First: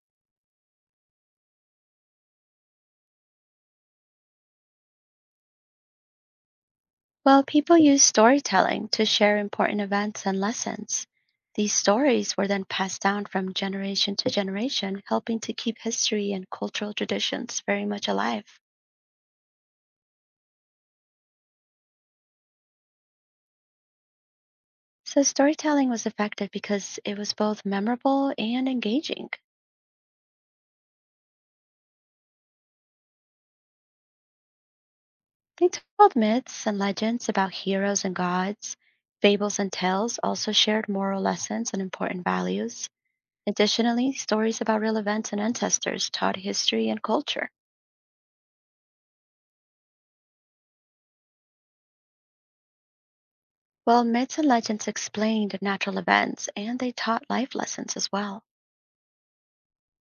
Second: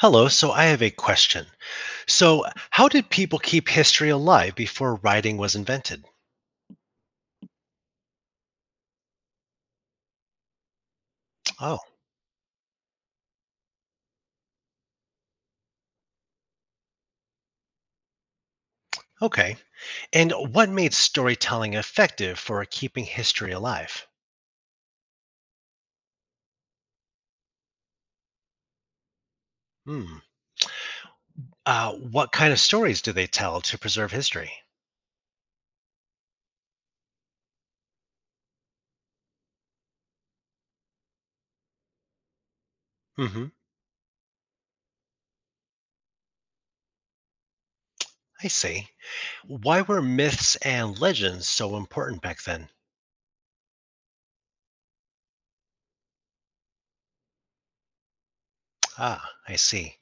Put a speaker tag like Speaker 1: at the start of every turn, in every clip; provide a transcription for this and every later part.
Speaker 1: Hello, so I have a question. So, how did people keep history alive before writing was invented?
Speaker 2: Well, people used storytelling to share important events and lessons. These
Speaker 1: Oh,
Speaker 2: stories were then passed down from generation to generation, helping to keep history and cultural traditions very much alive.
Speaker 1: okay. And what made storytelling effective for keeping history alive?
Speaker 2: So, storytelling was effective because it was both memorable and engaging.
Speaker 1: Hmm. What kind of stories do they tell to preserve history?
Speaker 2: They told myths and legends about heroes and gods. Fables and tales also shared moral lessons and important values.
Speaker 1: Hmm.
Speaker 2: Additionally, stories about real events and ancestors taught history and culture.
Speaker 1: I see. Why were myths and legends so important back then?
Speaker 2: Well, myths and legends explained natural events and they taught life lessons as well.
Speaker 1: Ah, I see.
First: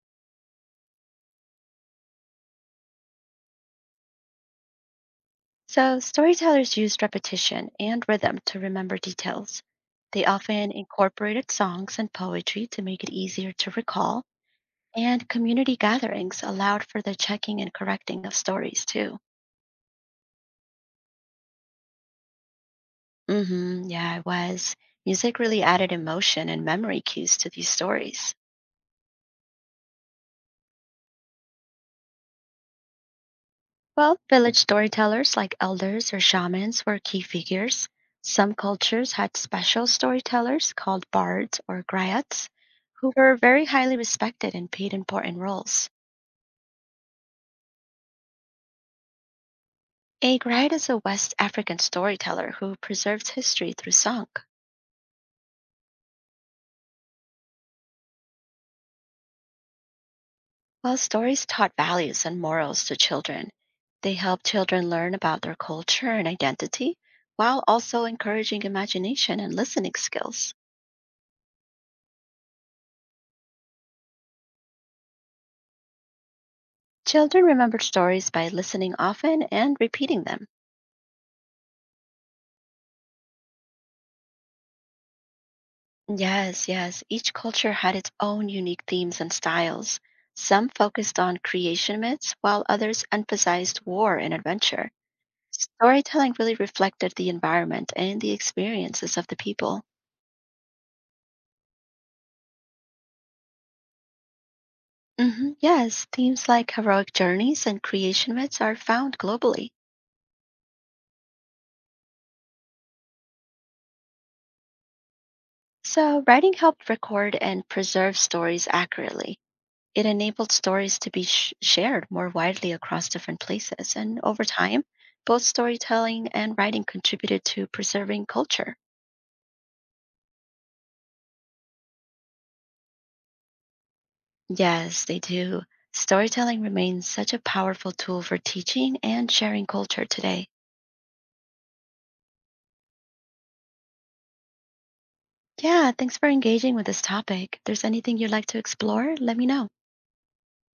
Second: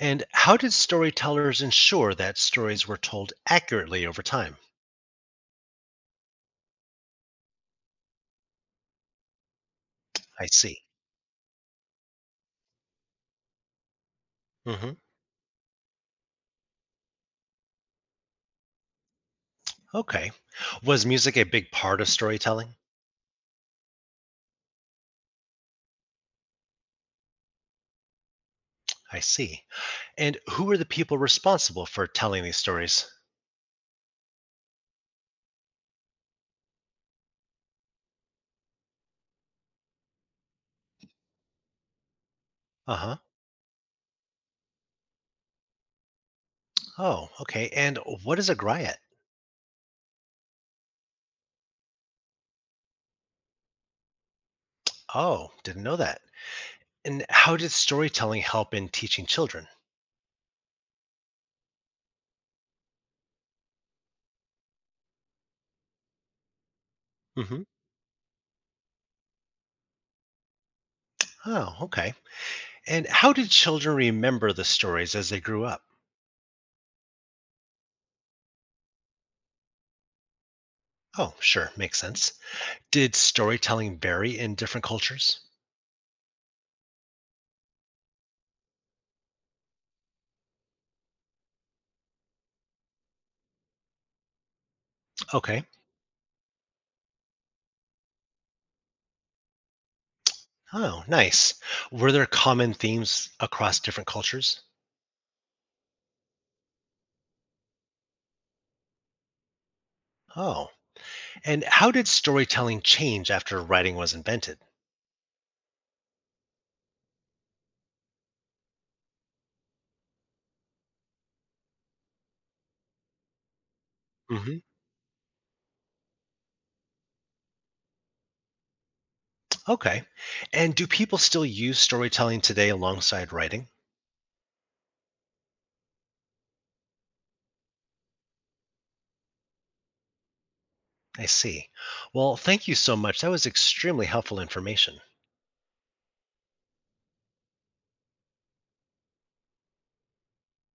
Speaker 1: And how did storytellers ensure that stories were told accurately over time?
Speaker 2: So, storytellers used repetition and rhythm to remember details. They
Speaker 1: I
Speaker 2: often
Speaker 1: see.
Speaker 2: incorporated songs and poetry to make it easier to recall,
Speaker 1: Hmm.
Speaker 2: and community gatherings allowed for the checking and correcting of stories too.
Speaker 1: Okay. Was music a big part of storytelling?
Speaker 2: Mhm, yeah, it was. Music really added emotion and memory cues to these stories.
Speaker 1: I see. And who were the people responsible for telling these stories?
Speaker 2: Well, village storytellers like elders or shamans were key figures. Some cultures had special storytellers called bards or griots,
Speaker 1: Uh
Speaker 2: who
Speaker 1: huh.
Speaker 2: were very highly respected and paid important roles.
Speaker 1: Oh, okay. And what is a griot?
Speaker 2: A griot is a West African storyteller who preserves history through song.
Speaker 1: Oh, didn't know that. And how did storytelling help in teaching children?
Speaker 2: While stories taught values and morals to children, they helped children learn about their culture and identity
Speaker 1: Hmm.
Speaker 2: while also encouraging imagination and listening skills.
Speaker 1: Oh, okay. And how did children remember the stories as they grew up?
Speaker 2: Children remember stories by listening often and repeating them.
Speaker 1: Oh, sure. Makes sense. Did storytelling vary in different cultures?
Speaker 2: Yes, yes. Each culture had its own unique themes and styles. Some focused on creation myths, while others emphasized war and adventure.
Speaker 1: Okay.
Speaker 2: Storytelling really reflected the environment and the experiences of the people.
Speaker 1: Oh, nice. Were there common themes across different cultures?
Speaker 2: Hmm, yes, themes like heroic journeys and creation myths are found globally.
Speaker 1: Oh, and how did storytelling change after writing was invented?
Speaker 2: So, writing helped record and preserve stories accurately. It enabled stories to be shared more widely across different places, and over
Speaker 1: Hmm.
Speaker 2: time, both storytelling and writing contributed to preserving culture.
Speaker 1: Okay. And do people still use storytelling today alongside writing?
Speaker 2: Yes, they do. Storytelling remains such a powerful tool for teaching and sharing culture today.
Speaker 1: I see. Well, thank you so much. That was extremely helpful information.
Speaker 2: Yeah, thanks for engaging with this topic. If there's anything you'd like to explore, let me know.